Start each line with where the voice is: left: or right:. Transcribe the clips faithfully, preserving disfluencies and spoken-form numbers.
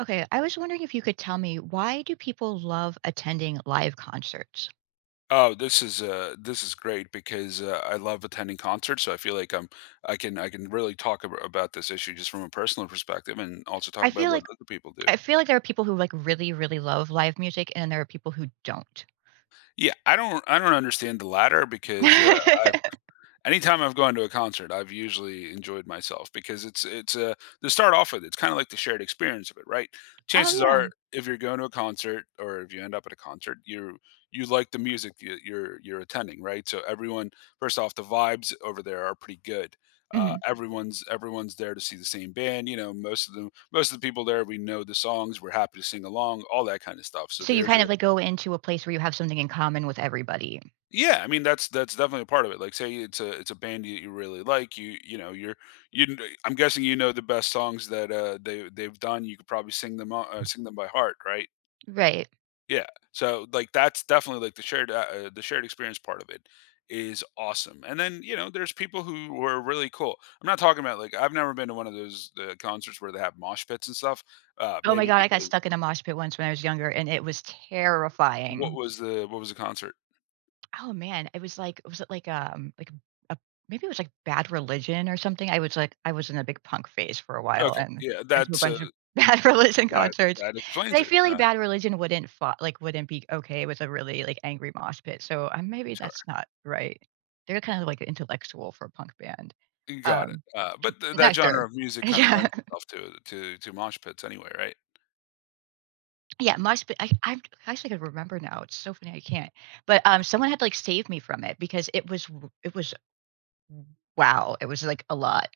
right: Okay, I was wondering, if you could tell me why do people love attending live concerts?
left: Oh, this is uh this is great because uh, I love attending concerts, so I feel like I'm I can I can really talk ab- about this issue just from a personal perspective, and also talk
right: I
left: about
right: feel
left: what
right: like
left: other people do.
right: I feel like there are people who like really, really love live music, and then there are people who don't.
left: Yeah, I don't I don't understand the latter because uh, I've anytime I've gone to a concert, I've usually enjoyed myself because it's it's uh to start off with, it's kind of like the shared experience of it, right?
right: Oh
left: Chances
right: yeah.
left: are, if you're going to a concert or if you end up at a concert, you you like the music you, you're you're attending, right? So everyone, first off, the vibes over there are pretty good. Uh,
right: Mhm.
left: everyone's everyone's there to see the same band. You know, most of them, most of the people there, we know the songs. We're happy to sing along, all that kind of stuff. So
right: So you
left: there's
right: kind of
left: a
right: like go into a place where you have something in common with everybody.
left: yeah, I mean that's that's definitely a part of it. Like, say it's a it's a band that you really like. You you know you're you. kn- I'm guessing you know the best songs that uh they they've done. You could probably sing them o- uh, sing them by heart, right?
right: Right.
left: Yeah. So like that's definitely like the shared uh, uh, the shared experience part of it is awesome. And then you know there's people who were really cool. I'm not talking about like I've never been to one of those uh, concerts where they have mosh pits and stuff. Uh,
right: Oh my
left: maybe
right: god, I got
left: because
right: stuck in a mosh pit once when I was younger, and it was
left: what
right: terrifying.
left: was the what was the concert?
right: Oh man, it was like, was it like, um, like a, maybe it was like Bad Religion or something? I was like I was in a big punk phase for a while
left: Okay,
right: and
left: yeah,
right: went to a
left: that's uh,
right: bunch of Bad Religion
left: that
right: concerts.
left: that
right: But
left: explains
right: I
left: it.
right: feel like
left: Uh,
right: Bad Religion wouldn't fa like, wouldn't be okay with a really, like, angry mosh pit, so, um, maybe that's not right. They're kind of, like, intellectual for a punk band.
left: got it.
right: Um,
left: Uh, but th that
right: not sure.
left: genre of music kinda
right: Yeah.
left: lends itself to to to mosh pits anyway, right?
right: Yeah, mosh pit, I I actually could remember now, it's so funny I can't. But, um, someone had to, like, save me from it because it was w it was wow, it was, like, a lot.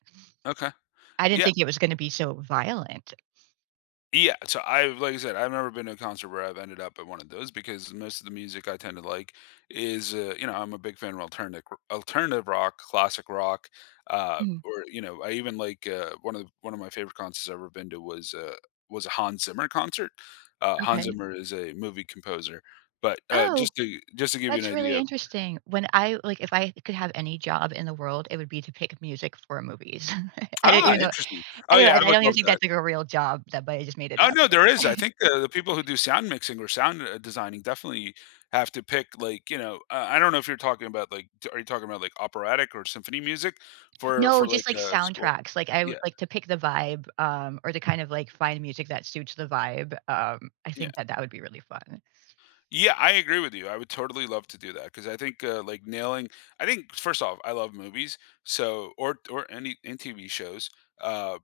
left: Okay.
right: I didn't
left: Yeah.
right: think it was gonna be so violent.
left: Yeah, so I like I said, I've never been to a concert where I've ended up at one of those because most of the music I tend to like is, uh, you know, I'm a big fan of alternative alternative rock, classic rock, uh,
right: Mm,
left: or, you know, I even like, uh, one of the, one of my favorite concerts I've ever been to was, uh, was a Hans Zimmer concert. Uh, Hans
right: okay.
left: Zimmer is a movie composer, but, uh,
right: Oh,
left: just to just to give you an
right: that's really
left: idea of
right: interesting. When I like, if I could have any job in the world, it would be to pick music for movies. I don't
left: ah,
right: even know,
left: interesting. Oh,
right: anyway, I
left: yeah, I
right: don't I
left: would
right: don't even
left: love
right: think
left: that.
right: that's, like, a real job, that but I just made it
left: Oh,
right: up.
left: no, there is. I think the the people who do sound mixing or sound, uh, designing definitely have to pick, like, you know, uh, I don't know if you're talking about, like d are you talking about, like, operatic or symphony music for
right: No,
left: for,
right: just,
left: like,
right: like,
left: a score?
right: soundtracks, like, I would
left: Yeah,
right: like to pick the vibe, um, or to kind of, like, find music that suits the vibe, um, I
left: yeah.
right: think that that would be really fun.
left: Yeah, I agree with you. I would totally love to do that because I think, uh, like, nailing I think first off, I love movies, so or or any and T V shows, uh,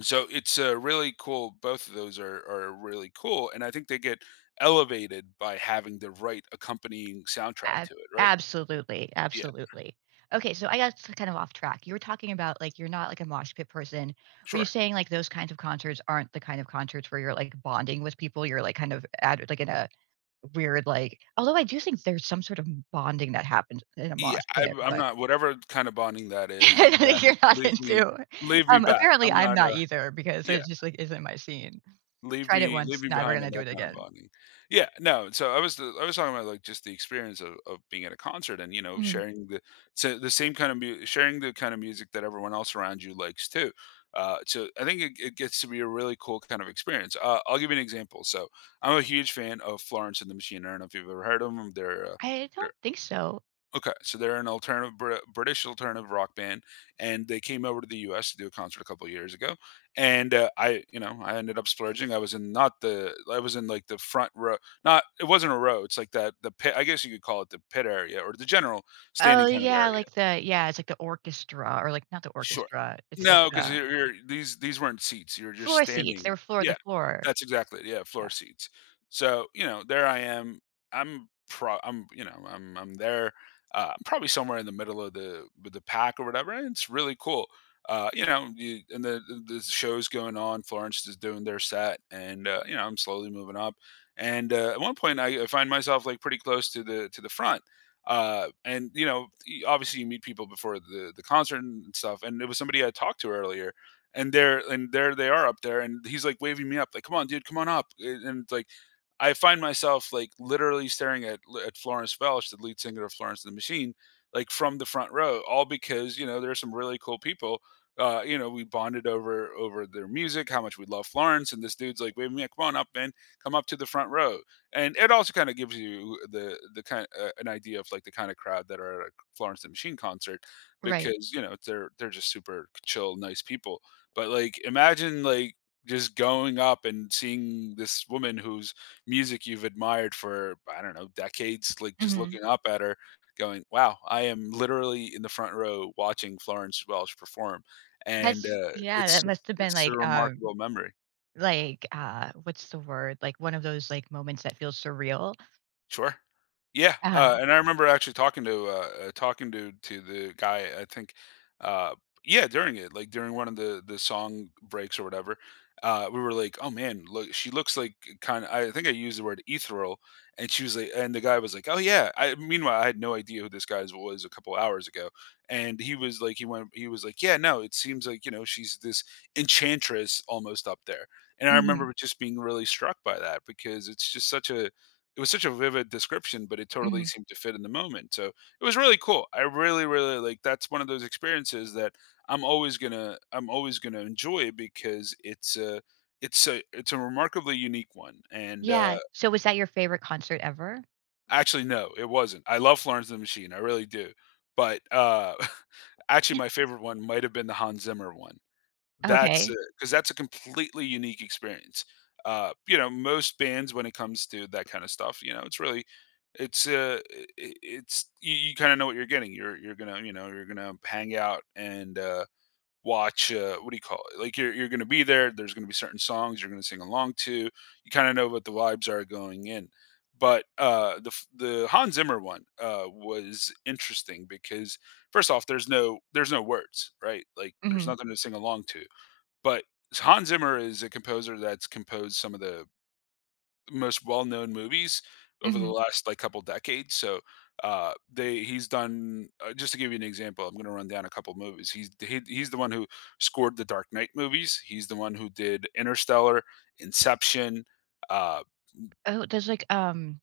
left: so it's, uh, really cool both of those are are really cool, and I think they get elevated by having the right accompanying soundtrack
right: Ab
left: to it, right?
right: absolutely,
left: Yeah,
right: absolutely. Okay, so I got s kind of off track. You were talking about, like, you're not, like, a mosh pit person. Were you
left: sure.
right: saying, like, those kinds of concerts aren't the kind of concerts where you're, like, bonding with people? You're, like, kind of at, like, in a weird, like, although I do think there's some sort of bonding that happens in a
left: Yeah,
right: mosh pit,
left: I'm I'm
right: but
left: not whatever kind of bonding that
right: I
left: is,
right: don't
left: that
right: think
left: is
right: you're not
left: leave me
right: into,
left: leave me
right: um,
left: back.
right: apparently,
left: I'm
right: I'm
left: not
right: not
left: a
right: either because
left: Yeah,
right: it just, like, isn't my scene.
left: leave
right: Tried it
left: me leave
right: once,
left: me
right: never
left: behind on
right: gonna do
left: that
right: it
left: kind of
right: again.
left: bonding. Yeah, no, so I was I was talking about, like, just the experience of of being at a concert and, you know,
right: Mhm.
left: sharing the so the same kind of mu sharing the kind of music that everyone else around you likes too. Uh, so I think it it gets to be a really cool kind of experience. Uh, I'll give you an example. So, I'm a huge fan of Florence and the Machine. I don't know if you've ever heard of them. 'Em. They're, uh,
right: I
left: they're
right: don't think so.
left: okay, so they're an alternative Br- British alternative rock band, and they came over to the U S to do a concert a couple years ago. And uh, I, you know, I ended up splurging. I was in not the, I was in like the front row. Not, it wasn't a row. It's like that the pit. I guess you could call it the pit area or the general
right: Oh,
left: standing kind of
right: yeah,
left: area.
right: like the, yeah, it's like the orchestra or, like, not the
left: Sure.
right: orchestra, it's like
left: No, 'cause
right: the
left: you're you're these these weren't seats, you are just
right: floor seats, they
left: standing.
right: were floor the
left: Yeah,
right: floor.
left: that's exactly it, yeah,
right: Yeah,
left: floor seats. So, you know, there I am, I'm pro I'm, you know, I'm I'm there, uh, probably somewhere in the middle of the with the pack or whatever, and it's really cool. Uh, you know, you and the the the show's going on, Florence is doing their set, and, uh, you know, I'm slowly moving up, and, uh, at one point, I I find myself, like, pretty close to the to the front uh and you know y- obviously you meet people before the the concert and stuff, and it was somebody I talked to earlier and they're and there they are up there, and he's like waving me up like, come on dude, come on up. And and like I find myself like literally staring at at florence welch, the lead singer of florence and the machine, like from the front row, all because, you know, there's some really cool people. uh you know we bonded over over their music, how much we love florence, and this dude's like waving me up, come on up man, come up to the front row. And it also kind of gives you the the kind uh, an idea of like the kind of crowd that are at a Florence and the Machine concert
right: right.
left: because you know they're they're just super chill, nice people. But like imagine like just going up and seeing this woman whose music you've admired for, I don't know, decades, like just
right: Mhm.
left: looking up at her, going, "Wow, I am literally in the front row watching Florence Welsh perform," and
right: That's,
left: uh,
right: yeah,
left: it's
right: that
left: just,
right: must have been
left: it's a
right: like, um,
left: remarkable memory.
right: like, uh, what's the word? Like, one of those, like, moments that feels surreal.
left: Sure. Yeah,
right: Uh-huh.
left: uh, and I remember actually talking to, uh uh, talking to to the guy, I think, uh yeah, during it, like, during one of the the song breaks or whatever, uh, we were like, "Oh, man, look, she looks like kinda" I think I used the word ethereal, and she was like and the guy was like, "Oh, yeah." I meanwhile, I had no idea who this guy was a couple hours ago, and he was like he went he was like, "Yeah, no, it seems like, you know, she's this enchantress almost up there." And I
right: Mhm,
left: remember just being really struck by that because it's just such a it was such a vivid description, but it totally
right: mhm.
left: seemed to fit in the moment. So it was really cool. I really, really like that's one of those experiences that I'm always gonna I'm always gonna enjoy because it's a it's a it's a remarkably unique one. And uh
right: Yeah, so was that your favorite concert ever?
left: actually no, it wasn't. I love Florence and the Machine, I really do. But uh actually my favorite one might have been the Hans Zimmer one. That's
right: Okay.
left: because that's a completely unique experience. Uh, you know, most bands when it comes to that kinda stuff, you know, it's really it's, uh, I I it's you you kinda know what you're getting. You're you're gonna, you know, you're gonna hang out and, uh, watch, uh, what do you call it? Like, you're you're gonna be there, there's gonna be certain songs you're gonna sing along to. You kinda know what the vibes are going in. But, uh, the f the Hans Zimmer one, uh, was interesting because, first off, there's no there's no words, right? Like, there's
right: Mhm,
left: nothing to sing along to. But Hans Zimmer is a composer that's composed some of the most well-known movies over the
right: mhm.
left: last, like, couple decades, so, uh, they he's done uh, just to give you an example, I'm gonna run down a couple movies. He's he he's the one who scored the Dark Knight movies. He's the one who did Interstellar, Inception, uh
right: Oh, there's like, um,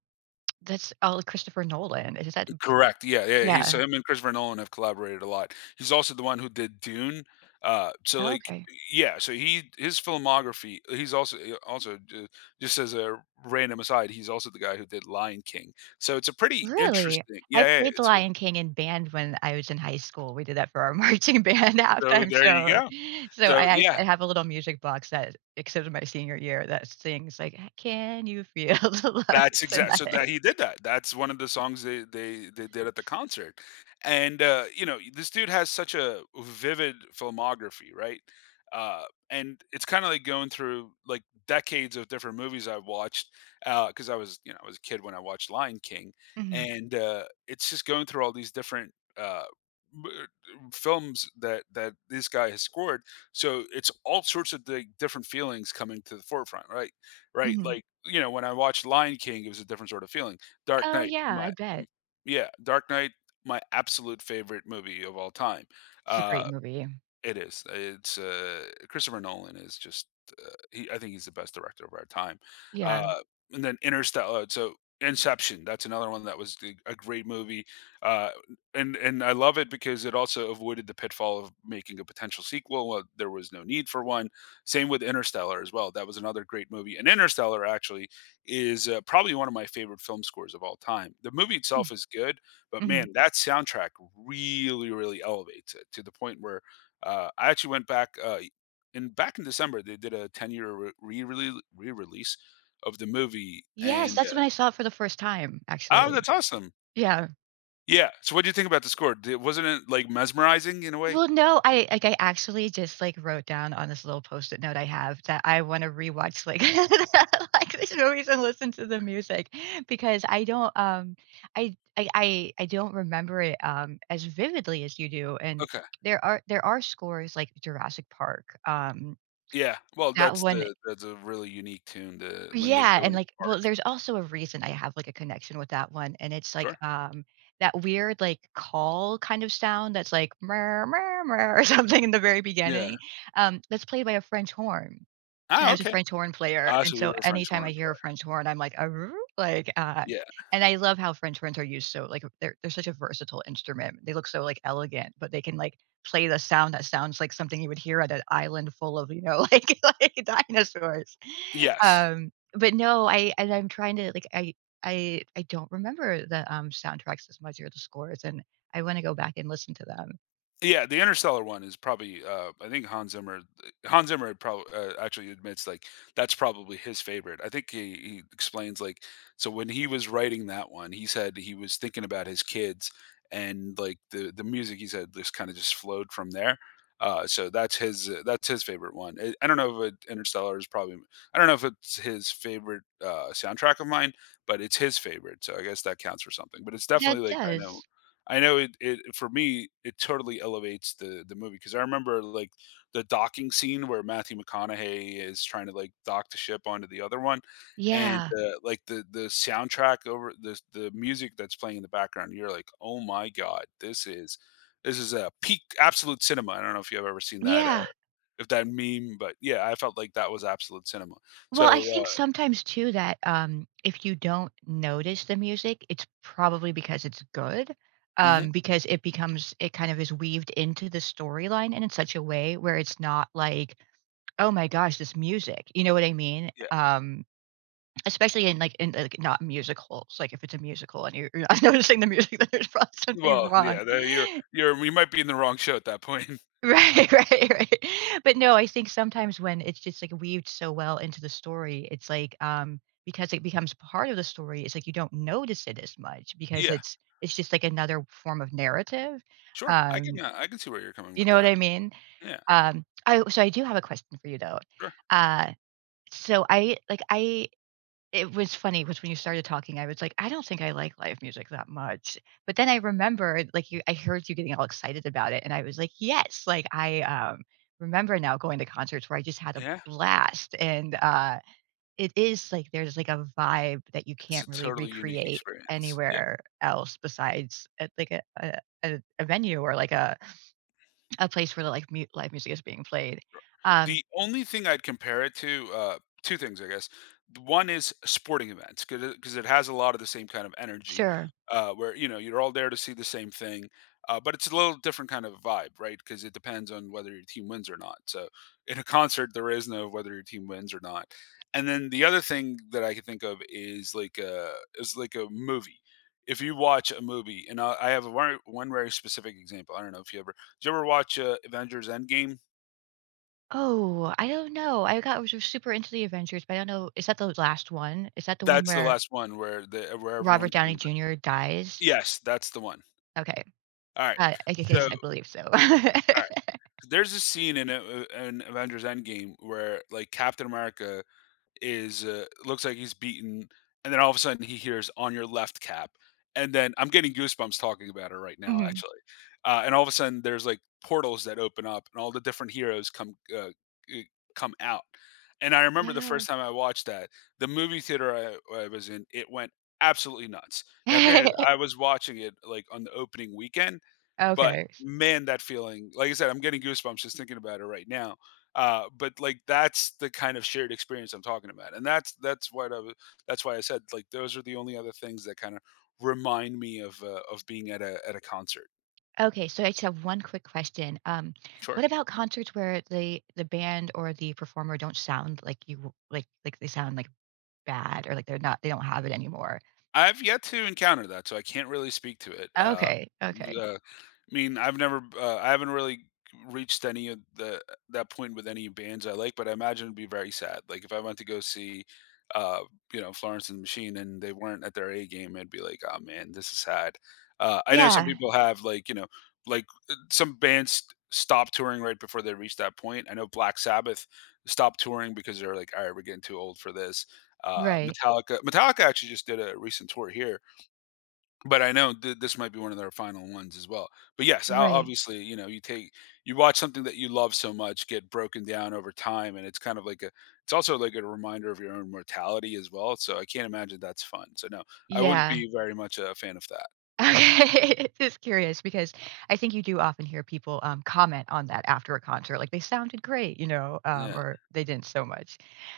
right: that's all Christopher Nolan. Is that,
left: correct, yeah, yeah, he's
right: yeah.
left: so him and Christopher Nolan have collaborated a lot. He's also the one who did Dune, uh, so,
right: Oh,
left: like
right: Okay.
left: yeah, so he his filmography he's also eh, also ju just as a random aside, he's also the guy who did Lion King, so it's a pretty
right: Really?
left: interesting
right: I
left: yeah, yeah,
right: played The
left: it's a
right: Lion King in band when I was in high school. We did that for our marching band
left: so
right: halftime
left: there you
right: show.
left: go.
right: So so I
left: So,
right: act
left: yeah.
right: I have a little music box that, except in my senior year, that sings like, "Uh, can you feel the love
left: That's exact so
right: tonight?"
left: that he did that. That's one of the songs they they they did at the concert, and, uh, you know, this dude has such a vivid filmography, right? Uh, and it's kinda like going through, like, decades of different movies I've watched, because I was you know, I was a kid when I watched Lion King,
right: Mhm,
left: and, uh, it's just going through all these different, uh, b films that that this guy has scored, so it's all sorts of, like, different feelings coming to the forefront, right? Right?
right: mhm.
left: Like, you know, when I watched Lion King, it was a different sort of feeling. Dark
right: Oh,
left: Knight,
right: yeah,
left: my
right: I bet.
left: m yeah, Dark Knight, my absolute favorite movie of all time.
right: It's a
left: Uh
right: great movie.
left: it is. uh, It's uh, Christopher Nolan is just. Uh, he, I think he's the best director of our time.
right: Yeah.
left: Uh, and then Interstellar. So Inception. That's another one that was the- a great movie. Uh, and and I love it because it also avoided the pitfall of making a potential sequel. Well, there was no need for one. Same with Interstellar as well. That was another great movie. And Interstellar actually is uh, probably one of my favorite film scores of all time. The movie
right: Mm,
left: itself is good, but
right: mhm.
left: man, that soundtrack really really elevates it to the point where uh, I actually went back uh, in back in December. They did a ten year re release of the movie,
right: Yes,
left: and uh,
right: that's when I saw it for the first time,
left: oh,
right: actually.
left: that's awesome.
right: Yeah.
left: Yeah. So, what do you think about the score? Did, wasn't it like mesmerizing in a way?
right: Well, no, I like, I actually just, like, wrote down on this little Post-it note I have that I wanna rewatch, like, like, these movies and listen to the music because I don't, um, I I I I don't remember it, um, as vividly as you do, and
left: Okay.
right: there are there are scores like Jurassic Park, um,
left: Yeah. Well,
right: that
left: that's
right: one,
left: the that's a really unique tune. The when they
right: yeah,
left: go
right: and,
left: into
right: like,
left: the
right: well,
left: park.
right: there's also a reason I have, like, a connection with that one, and it's, like,
left: Sure.
right: um, that weird, like, call kind of sound that's, like, mer mer mer or something in the very
left: Yeah.
right: beginning, um, that's played by a French horn. And I
left: Ah.
right: was a
left: Okay.
right: French horn player,
left: Ah.
right: and
left: So you
right: so
left: were a French
right: anytime I
left: horn
right: hear a
left: player.
right: French horn, I'm like, "Aroo," like, uh,
left: Yeah.
right: and I love how French horns are used. So like, they're they're such a versatile instrument. They look so like elegant, but they can like play the sound that sounds like something you would hear at an island full of, you know, like like dinosaurs.
left: Yes.
right: Um, but no, I and I'm trying to like, I I I don't remember the um soundtracks as much or the scores, and I want to go back and listen to them.
left: Yeah, the Interstellar one is probably, uh, I think Hans Zimmer. Hans Zimmer probably uh, actually admits like that's probably his favorite. I think he, he explains like so when he was writing that one, he said he was thinking about his kids and like the the music he said just kind of just flowed from there. Uh, so that's his uh, that's his favorite one. I, I don't know if it, Interstellar is probably I don't know if it's his favorite uh, soundtrack of mine, but it's his favorite. So I guess that counts for something. But it's
right: That
left: definitely like I know
right: does,
left: I know it, it for me it totally elevates the the movie because I remember like the docking scene where Matthew McConaughey is trying to like dock the ship onto the other one, and
right: yeah,
left: uh, like the the soundtrack over the the music that's playing in the background, you're like, oh my god, this is this is a peak absolute cinema. I don't know if you've ever seen that uh,
right: yeah.
left: if that meme, but yeah, I felt like that was absolute cinema.
right: Well, I
left: So uh,
right: think sometimes too that, um, if you don't notice the music, it's probably because it's good,
left: mhm,
right: um, because it becomes, it kind of is weaved into the storyline and in such a way where it's not like, "Oh my gosh, this music." You know what I mean?
left: yeah,
right: Um, especially in, like in, like, not musicals, like, if it's a musical and you're you're not noticing the music, then there's probably something
left: well,
right: wrong.
left: yeah, there- you're you're you might be in the wrong show at that point.
right: Right, right, right. But no, I think sometimes when it's just like weaved so well into the story, it's like, um, because it becomes part of the story, it's like you don't notice it as much because
left: Yeah.
right: it's it's just like another form of narrative.
left: Sure, I can,
right: Um,
left: uh, I can see where you're coming
right: you
left: with
right: know what
left: that.
right: I mean?
left: Yeah,
right: Um, I so I do have a question for you though.
left: sure.
right: Uh, so I like I, it was funny because when you started talking, I was like, "I don't think I like live music that much." But then I remembered, like, you, I heard you getting all excited about it, and I was like, "Yes." Like, I, um, remember now going to concerts where I just had a
left: Yeah,
right: blast, and, uh, it is like there's, like, a vibe that you
left: it's
right: can't
left: a
right: really
left: totally unique
right: recreate
left: experience. Yeah.
right: anywhere else besides at, like, a a a a venue or, like, a a place where the, like, mu live music is being played. Um
left: The only thing I'd compare it to, uh two things, I guess. One is sporting events, because it has a lot of the same kind of energy,
right: Sure.
left: uh, where, you know, you're all there to see the same thing, uh, but it's a little different kind of vibe, right? Because it depends on whether your team wins or not. So, in a concert, there is no whether your team wins or not. And then the other thing that I can think of is like a is like a movie. If you watch a movie and I I have a very one very specific example, I don't know if you ever did you ever watch, uh, Avengers: Endgame?
right: Oh, I don't know. I got was super into the Avengers, but I don't know. Is that the last one? Is that the one
left: That's the
right: where
left: last one where the where
right: Robert
left: everyone
right: Downey
left: came ba
right: Junior dies?
left: yes, that's the one.
right: Okay.
left: Alright,
right: Uh, I
left: so
right: guess I believe so.
left: alright, there's a scene in a in Avengers: Endgame where, like, Captain America is, uh looks like he's beaten, and then all of a sudden he hears, "On your left, Cap," and then I'm getting goosebumps talking about it right now,
right: Mhm.
left: actually. Uh, and all of a sudden there's, like, portals that open up, and all the different heroes come, uh, eh, come out. And I remember the
right: No.
left: first time I watched that, the movie theater I I was in, it went absolutely nuts. Now granted, I was watching it, like, on the opening weekend, but
right: Okay.
left: man, that feeling, like I said, I'm getting goosebumps just thinking about it right now. Uh, but like that's the kind of shared experience I'm talking about, and that's that's what I w- that's why I said like those are the only other things that kind of remind me of uh, of being at a at a concert.
right: Okay, so I just have one quick question. Um, what
left: Sure.
right: about concerts where the the band or the performer don't sound like you like like they sound like bad, or like they're not they don't have it anymore?
left: I've yet to encounter that, so I can't really speak to it. Uh,
right: Okay, okay.
left: uh, I mean, I've never, uh, I haven't really reached any of the that point with any bands I like, but I imagine it'd be very sad. Like if I went to go see, uh, you know, Florence and the Machine, and they weren't at their A game, I'd be like, oh man, this is sad. Uh, I know some
right: Yeah,
left: people have like, you know, like uh, some bands stop touring right before they reach that point. I know Black Sabbath stopped touring because they're like, all right, we're getting too old for this. Uh,
right: right,
left: Metallica. Metallica actually just did a recent tour here, but I know th- this might be one of their final ones as well. But yes, o-
right: right.
left: obviously, you know, you take you watch something that you love so much get broken down over time, and it's kind of like a it's also like a reminder of your own mortality as well. So I can't imagine that's fun. So no, I wouldn't
right: Yeah.
left: be very much a fan of that.
right: Okay, just curious because I think you do often hear people, um, comment on that after a concert, like, "They sounded great," you know, um,
left: Yeah.
right: or, "They didn't so much."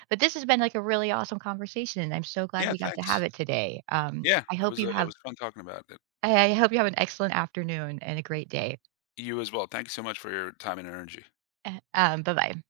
right: But this has been, like, a really awesome conversation, and I'm so glad
left: Yeah.
right: we got to have
left: Thanks.
right: it today. Um,
left: Yeah.
right: I
left: It
right: hope
left: was
right: you
left: uh it
right: have
left: was fun talking about it.
right: I I hope you have an excellent afternoon and a great day.
left: You as well. Thank you so much for your time and energy.
right: Eh, um, bye-bye.